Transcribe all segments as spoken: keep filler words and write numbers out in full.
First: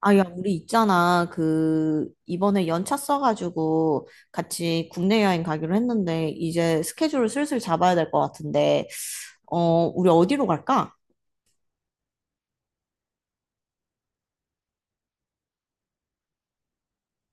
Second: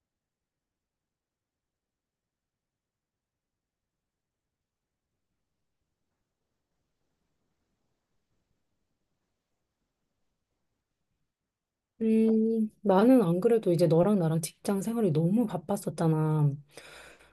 아, 야, 우리 있잖아. 그, 이번에 연차 써가지고 같이 국내 여행 가기로 했는데, 이제 스케줄을 슬슬 잡아야 될 것 같은데, 어, 우리 어디로 갈까? 음, 나는 안 그래도 이제 너랑 나랑 직장 생활이 너무 바빴었잖아.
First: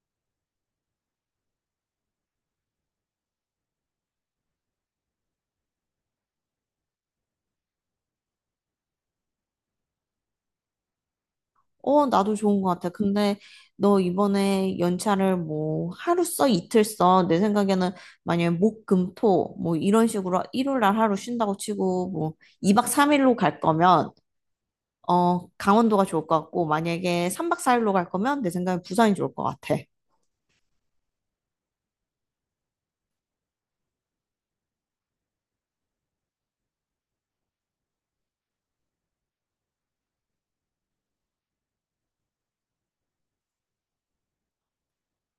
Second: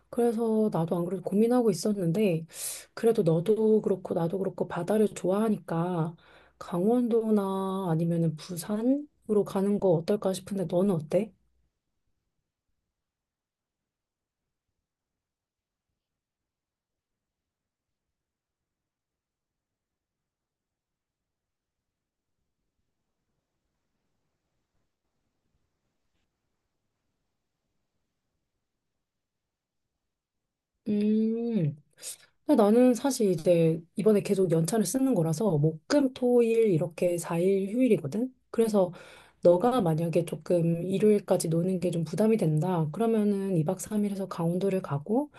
그래서 나도 안 그래도 고민하고 있었는데, 그래도 너도 그렇고 나도 그렇고 바다를 좋아하니까 강원도나 아니면은 부산으로 가는 거 어떨까 싶은데 너는 어때? 어, 나도 좋은 것 같아. 근데 너 이번에 연차를 뭐 하루 써, 이틀 써. 내 생각에는 만약에 목, 금, 토, 뭐 이런 식으로 일요일 날 하루 쉰다고 치고, 뭐 이 박 삼 일로 갈 거면, 어, 강원도가 좋을 것 같고, 만약에 삼 박 사 일로 갈 거면 내 생각엔 부산이 좋을 것 같아. 음. 근데 나는 사실 이제 이번에 계속 연차를 쓰는 거라서 목, 금, 토, 일 이렇게 사 일 휴일이거든. 그래서 너가 만약에 조금 일요일까지 노는 게 좀 부담이 된다. 그러면은 이 박 삼 일에서 강원도를 가고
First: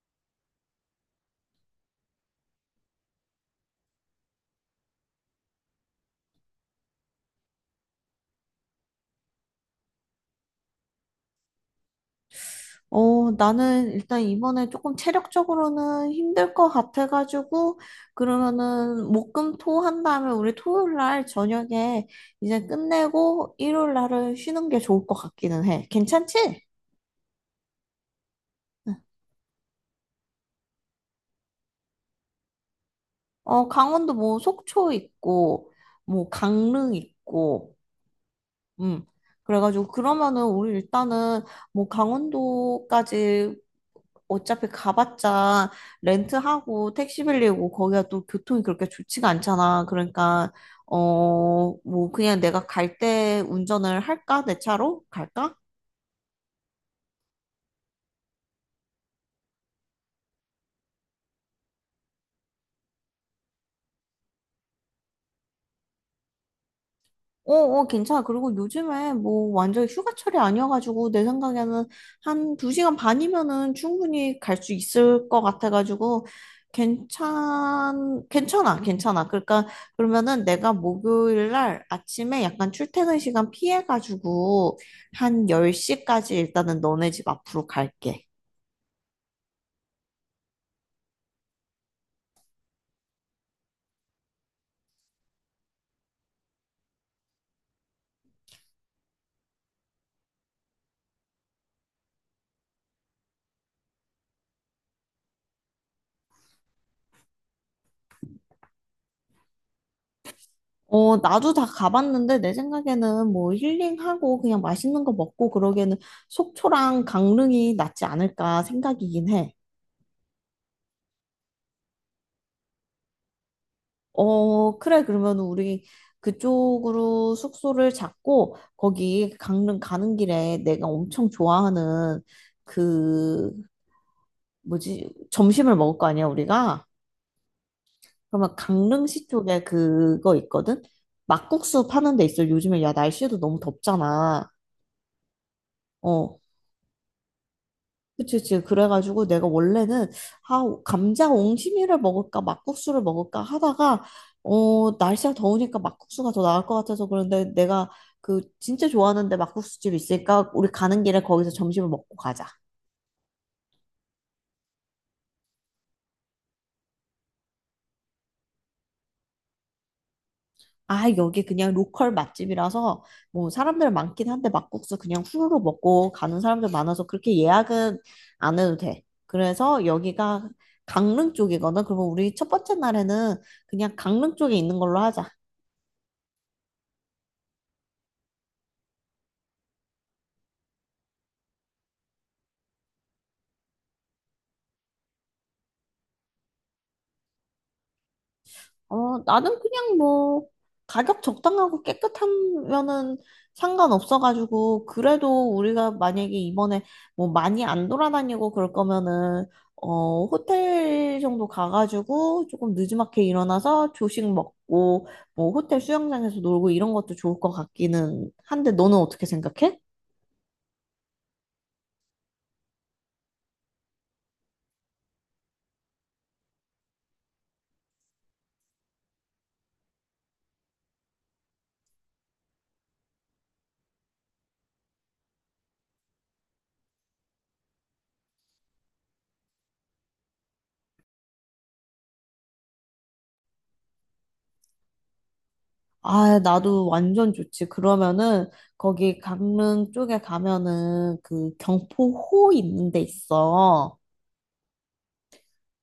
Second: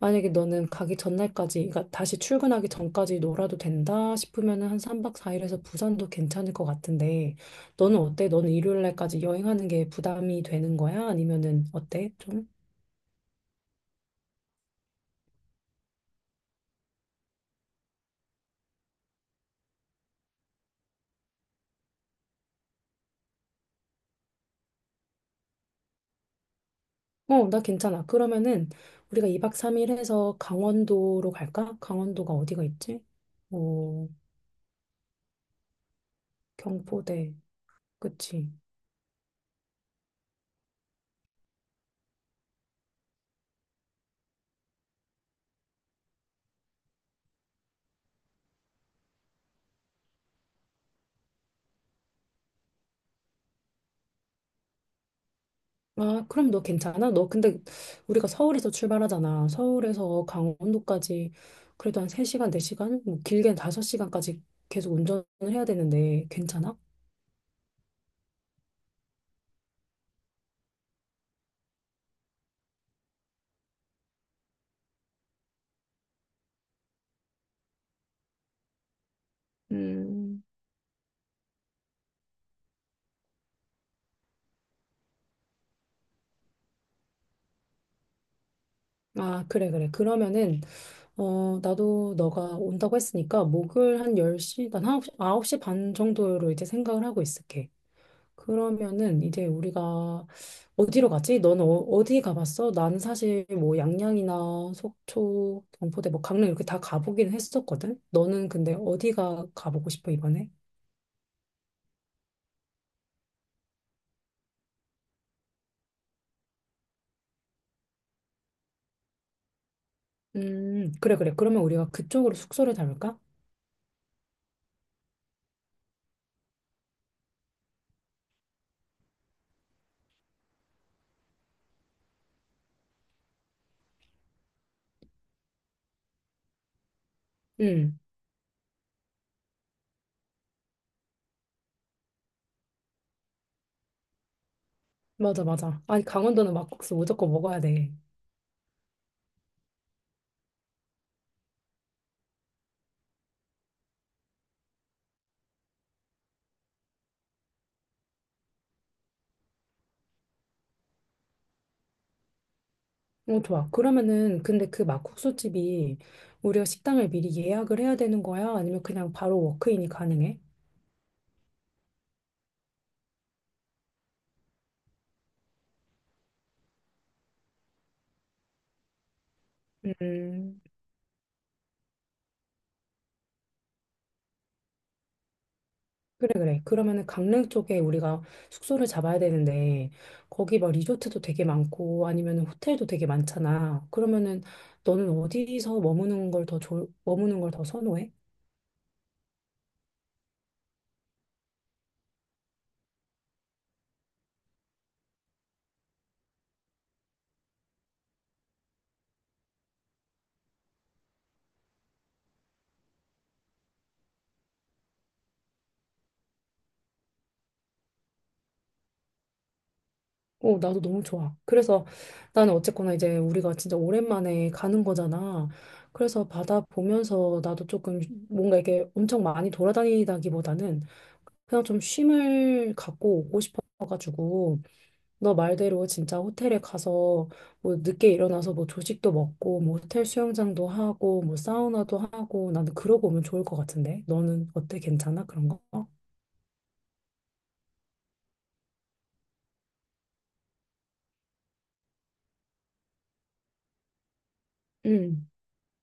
만약에 너는 가기 전날까지 그러니까 다시 출근하기 전까지 놀아도 된다 싶으면은 한 삼 박 사 일에서 부산도 괜찮을 것 같은데 너는 어때? 너는 일요일날까지 여행하는 게 부담이 되는 거야? 아니면은 어때? 어, 나는 일단 이번에 조금 체력적으로는 힘들 것 같아가지고, 그러면은 목금토 한 다음에 우리 토요일 날 저녁에 이제 끝내고 일요일 날을 쉬는 게 좋을 것 같기는 해. 괜찮지? 어, 나 괜찮아. 그러면은 우리가 이 박 삼 일 해서 강원도로 갈까? 강원도가 어디가 있지? 어, 어, 강원도 뭐 속초 있고, 뭐 강릉 경포대. 있고, 그치. 음. 그래가지고 그러면은 우리 일단은 뭐 강원도까지 어차피 가봤자 렌트하고 택시 빌리고 거기가 또 교통이 그렇게 좋지가 않잖아. 그러니까 어, 뭐 그냥 내가 갈 때 운전을 할까? 내 차로 갈까? 아, 그럼 너 괜찮아? 너 근데 우리가 서울에서 출발하잖아. 서울에서 강원도까지 그래도 한 세 시간, 네 시간? 뭐 길게는 다섯 시간까지 계속 운전을 해야 되는데 괜찮아? 어, 어, 괜찮아. 그리고 요즘에 뭐 완전 휴가철이 아니어가지고 내 생각에는 한 두시간 반이면은 충분히 갈 수 있을 것 같아가지고 괜찮, 괜찮아, 괜찮아. 그러니까 음, 그러면은 내가 목요일 날 아침에 약간 출퇴근 시간 피해가지고 한 열 시까지 일단은 너네 집 앞으로 갈게. 아, 그래, 그래. 그러면은, 어, 나도 너가 온다고 했으니까, 목요일 한 열 시, 난 아홉 시, 아홉 시 반 정도로 이제 생각을 하고 있을게. 그러면은 이제 우리가 어디로 가지? 너는 어, 디 가봤어? 난 사실 뭐 양양이나 속초, 경포대, 뭐 강릉 이렇게 다 가보긴 했었거든. 너는 근데 어디가 가보고 싶어 이번에? 어, 나도 다 가봤는데 내 생각에는 뭐 힐링하고 그냥 맛있는 거 먹고 그러기에는 속초랑 강릉이 낫지 않을까 생각이긴 해. 음, 그래 그래. 그러면 우리가 그쪽으로 숙소를 잡을까? 어, 그래. 그러면 우리 그쪽으로 숙소를 잡고 거기 강릉 가는 길에 내가 엄청 좋아하는 그 뭐지? 점심을 먹을 거 아니야, 우리가? 음, 그러면 강릉시 쪽에 그거 있거든? 막국수 파는 데 있어. 요즘에 야, 날씨도 너무 덥잖아. 맞아 맞아. 아니 어, 강원도는 막국수 무조건 먹어야 돼. 그치, 그치. 그래가지고 내가 원래는, 아, 감자 옹심이를 먹을까, 막국수를 먹을까 하다가, 어, 날씨가 더우니까 막국수가 더 나을 것 같아서 그런데 내가 그 진짜 좋아하는데 막국수집 있으니까 우리 가는 길에 거기서 점심을 먹고 가자. 어, 좋아. 그러면은 근데 그 막국수 집이 우리가 식당을 미리 예약을 해야 되는 거야? 아니면 그냥 바로 워크인이 가능해? 아, 여기 그냥 로컬 맛집이라서 뭐 사람들 많긴 한데 막국수 그냥 후루룩 먹고 가는 사람들 많아서 그렇게 예약은 안 해도 돼. 그래서 여기가 음. 강릉 쪽이거든. 그러면 우리 첫 번째 날에는 그냥 강릉 쪽에 있는 걸로 하자. 그래, 그래. 그러면은 강릉 쪽에 우리가 숙소를 잡아야 되는데, 거기 막 리조트도 되게 많고, 아니면 호텔도 되게 많잖아. 그러면은 너는 어디서 머무는 걸 더, 좋 머무는 걸 더 선호해? 어, 나는 그냥 뭐, 가격 적당하고 깨끗하면은 상관없어가지고, 그래도 우리가 만약에 이번에 뭐 많이 안 돌아다니고 그럴 거면은, 어, 호텔 정도 가가지고 조금 늦지막히 일어나서 조식 먹고, 뭐 호텔 수영장에서 놀고 이런 것도 좋을 것 같기는 한데, 너는 어떻게 생각해? 어, 나도 너무 좋아. 그래서 나는 어쨌거나 이제 우리가 진짜 오랜만에 가는 거잖아. 그래서 바다 보면서 나도 조금 뭔가 이렇게 엄청 많이 돌아다니다기보다는 그냥 좀 쉼을 갖고 오고 싶어가지고, 너 말대로 진짜 호텔에 가서 뭐 늦게 일어나서 뭐 조식도 먹고 뭐 호텔 수영장도 하고 뭐 사우나도 하고 나는 그러고 오면 좋을 것 같은데 너는 어때? 괜찮아? 그런 거? 아, 나도 완전 좋지. 그러면은, 거기 강릉 쪽에 가면은 그 경포호 있는 데 있어. 응,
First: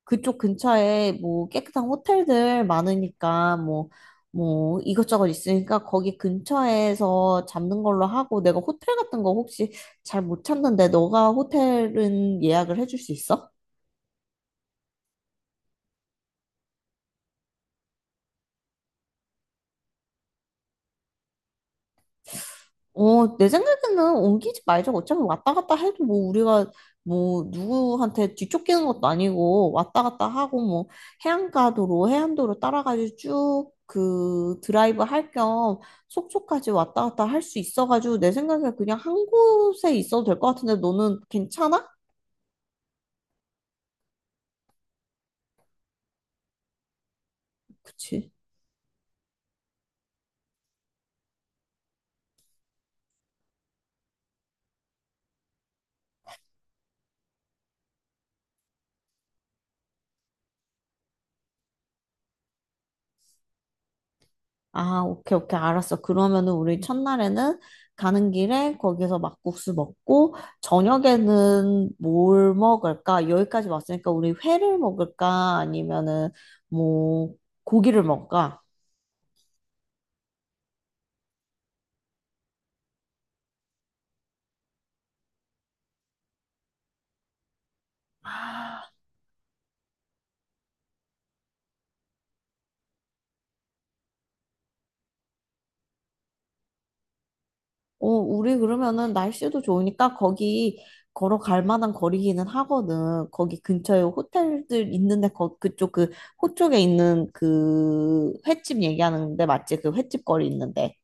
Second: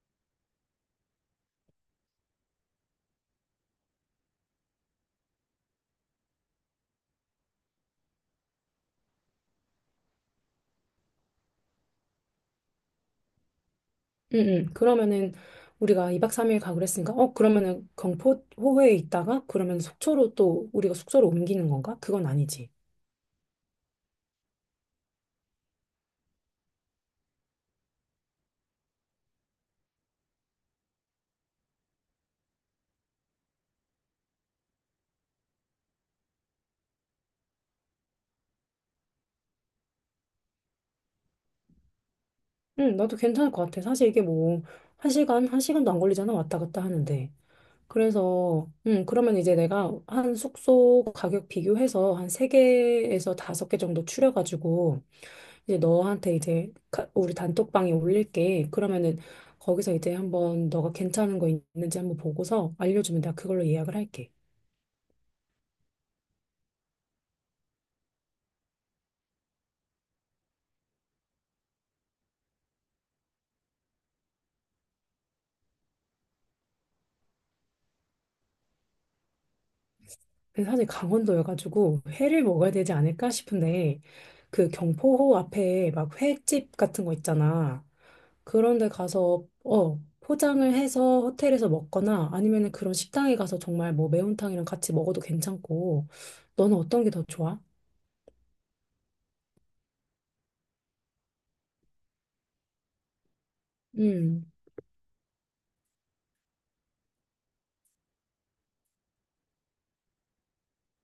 그쪽 근처에 뭐 깨끗한 호텔들 많으니까 뭐, 뭐 이것저것 있으니까 거기 근처에서 잡는 걸로 하고 내가 호텔 같은 거 혹시 잘 못 찾는데 너가 호텔은 예약을 해줄 수 있어? 응, 응. 그러면은 우리가 이 박 삼 일 가고 그랬으니까 어 그러면은 경포 호회에 있다가 그러면 속초로 또 우리가 숙소로 옮기는 건가? 그건 아니지. 어, 내 생각에는 옮기지 말자. 어차피 왔다 갔다 해도 뭐 우리가 뭐 누구한테 뒤쫓기는 것도 아니고 왔다 갔다 하고 뭐 해안가도로 해안도로 따라가지고 쭉 그 드라이브 할 겸 속초까지 왔다 갔다 할 수 있어가지고 내 생각에 그냥 한 곳에 있어도 될 것 같은데 너는 괜찮아? 응, 나도 괜찮을 것 같아. 사실 이게 뭐 한 시간 한 시간도 안 걸리잖아 왔다 갔다 하는데. 그치? 그래서, 음, 그러면 이제 내가 한 숙소 가격 비교해서 한 세개에서 다섯 개 정도 추려가지고, 이제 너한테 이제 가- 우리 단톡방에 올릴게. 그러면은 거기서 이제 한번 너가 괜찮은 거 있는지 한번 보고서 알려주면 내가 그걸로 예약을 할게. 아, 오케이, 오케이, 알았어. 그러면은 우리 음. 첫날에는 가는 길에 거기서 막국수 먹고, 저녁에는 뭘 먹을까? 여기까지 왔으니까 우리 회를 먹을까? 아니면은 뭐 고기를 먹을까? 근데 사실 강원도여가지고 회를 먹어야 되지 않을까 싶은데, 그 경포호 앞에 막 횟집 같은 거 있잖아. 그런 아, 데 가서 어 포장을 해서 호텔에서 먹거나 아니면은 그런 식당에 가서 정말 뭐 매운탕이랑 같이 먹어도 괜찮고 너는 어떤 게 더 좋아? 어, 우리 그러면은 날씨도 좋으니까 거기 걸어갈 만한 거리기는 하거든. 거기 근처에 음. 호텔들 있는데 거, 그쪽 그 호쪽에 있는 그 횟집 얘기하는데 맞지? 그 횟집 거리 있는데.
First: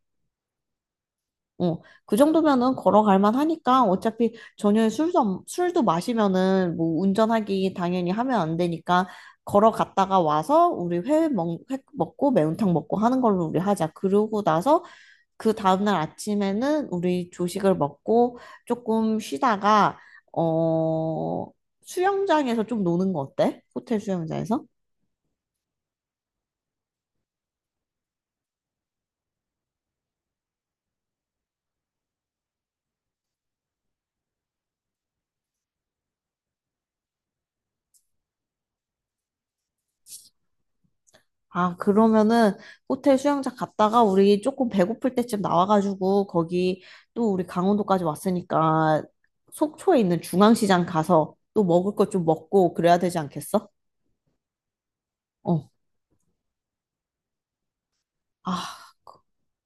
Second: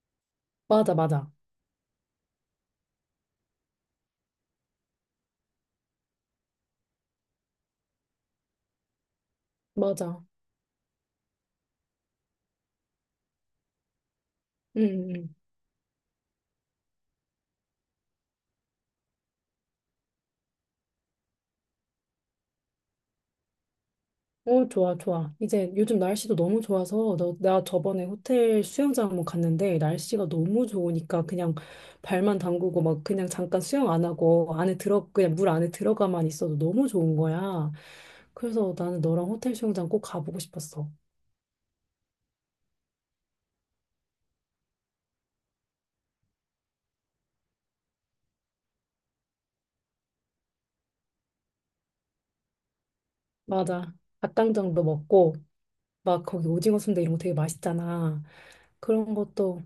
맞아, 맞아, 어, 그 정도면은 걸어갈 만하니까 어차피 저녁에 술도, 안- 술도 마시면은 뭐 운전하기 당연히 하면 안 되니까 걸어갔다가 맞아. 와서 우리 회 먹, 회 먹고 매운탕 먹고 하는 걸로 우리 하자. 그러고 나서 음어. 그 다음날 아침에는 우리 조식을 먹고 조금 쉬다가, 어, 수영장에서 좀 노는 거 어때? 호텔 수영장에서? 좋아, 좋아. 이제 요즘 날씨도 너무 좋아서 너, 나 저번에 호텔 수영장 한번 갔는데 날씨가 너무 좋으니까 그냥 발만 담그고 막 그냥 잠깐 수영 안 하고 안에 들어 그냥 물 안에 들어가만 있어도 너무 좋은 거야. 그래서 나는 너랑 호텔 수영장 꼭 가보고 싶었어. 아, 그러면은 호텔 수영장 갔다가 우리 조금 배고플 때쯤 나와가지고 거기 또 우리 강원도까지 왔으니까 속초에 있는 중앙시장 가서 또 먹을 것 좀 먹고 그래야 되지 않겠어? 맞아. 닭강정도 먹고, 어. 막 거기 오징어 순대 이런 거 되게 맛있잖아. 아, 그런 것도,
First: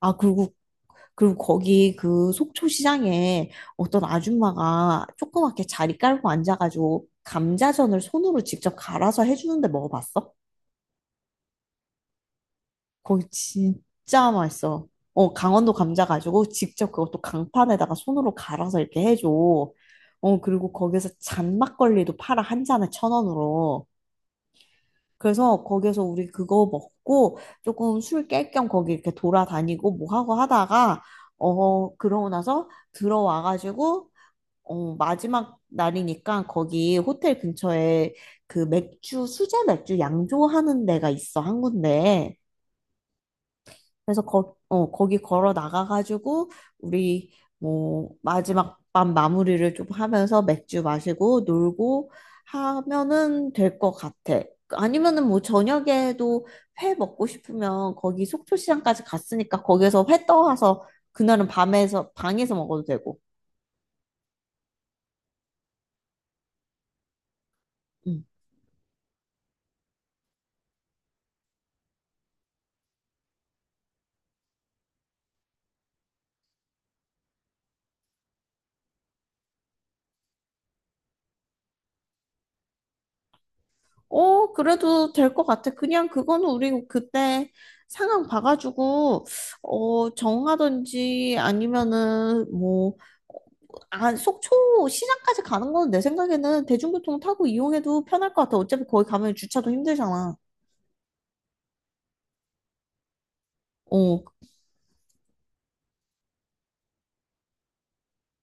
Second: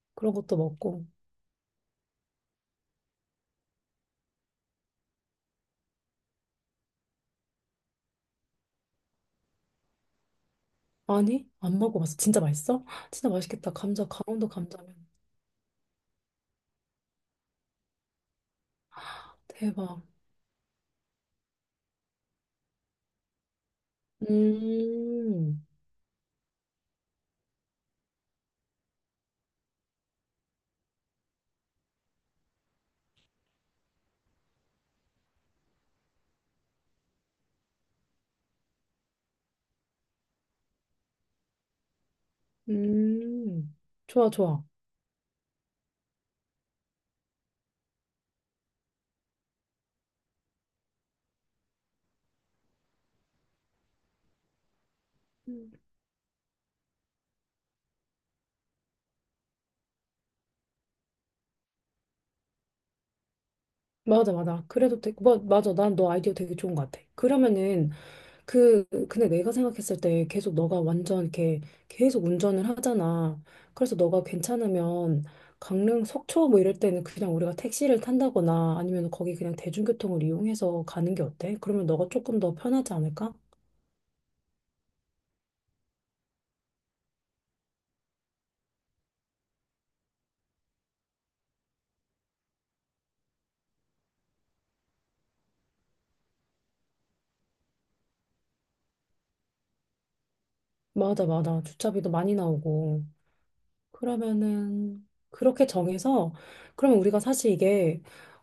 아, 그런 그리고 것도 먹고. 그리고 거기 그 속초시장에 어떤 아줌마가 조그맣게 자리 깔고 앉아가지고 감자전을 손으로 직접 갈아서 해주는데 먹어봤어? 아니, 안 먹어봤어. 진짜 맛있어? 거기 진짜 맛있겠다. 감자, 진짜 강원도 맛있어. 감자면. 어, 강원도 감자 가지고 직접 그것도 강판에다가 손으로 갈아서 이렇게 해줘. 대박. 어, 그리고 거기서 잔막걸리도 팔아, 한 잔에 천 원으로. 음, 그래서 거기서 우리 그거 먹고 조금 술 깰 겸 거기 이렇게 돌아다니고 뭐 하고 하다가, 어, 그러고 나서 들어와가지고, 어, 마지막 날이니까 거기 호텔 근처에 그 맥주, 수제 맥주 양조하는 데가 있어, 한 군데. 음. 그래서 좋아, 거, 좋아. 어, 거기 걸어 나가가지고 우리 뭐 마지막 밤 마무리를 좀 하면서 맥주 마시고 놀고 하면은 될 것 같아. 아니면은 뭐 저녁에도 회 먹고 싶으면 거기 속초시장까지 갔으니까 거기에서 회 떠와서 그날은 밤에서 방에서 먹어도 되고. 맞아, 맞아. 그래도 되게, 뭐, 맞아. 난 너 아이디어 되게 좋은 것 같아. 그러면은, 음. 그, 근데 내가 생각했을 때 계속 너가 완전 이렇게 계속 운전을 하잖아. 그래서 너가 괜찮으면 강릉 속초 뭐 이럴 때는 그냥 우리가 택시를 탄다거나 아니면 거기 그냥 대중교통을 이용해서 가는 게 어때? 그러면 너가 조금 더 편하지 않을까? 어, 그래도 될 것 같아. 그냥 그거는 우리 그때 상황 봐가지고, 어, 정하든지 아니면은 뭐, 아, 속초 시장까지 가는 건 내 생각에는 대중교통 타고 이용해도 편할 것 같아. 어차피 거기 가면 주차도 힘들잖아. 맞아, 맞아. 주차비도 많이 나오고. 어, 그러면은, 그렇게 정해서, 그러면 우리가 사실 이게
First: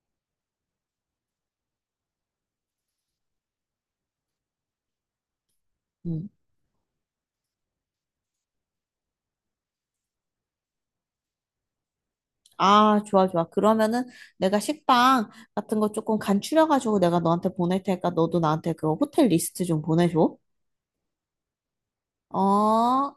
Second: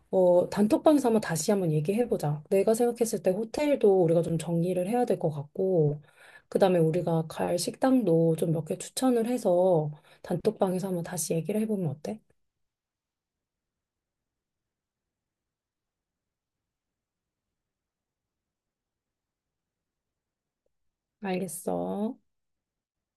어, 단톡방에서 한번 다시 한번 얘기해보자. 내가 생각했을 때 호텔도 우리가 좀 정리를 해야 될 것 같고, 음. 그 다음에 우리가 갈 식당도 좀 몇 개 추천을 해서 단톡방에서 한번 다시 얘기를 해보면 어때? 아, 좋아, 좋아. 그러면은 내가 식당 같은 거 조금 간추려가지고 내가 너한테 보낼 테니까 너도 나한테 그 호텔 리스트 좀 보내줘. 알겠어. 어,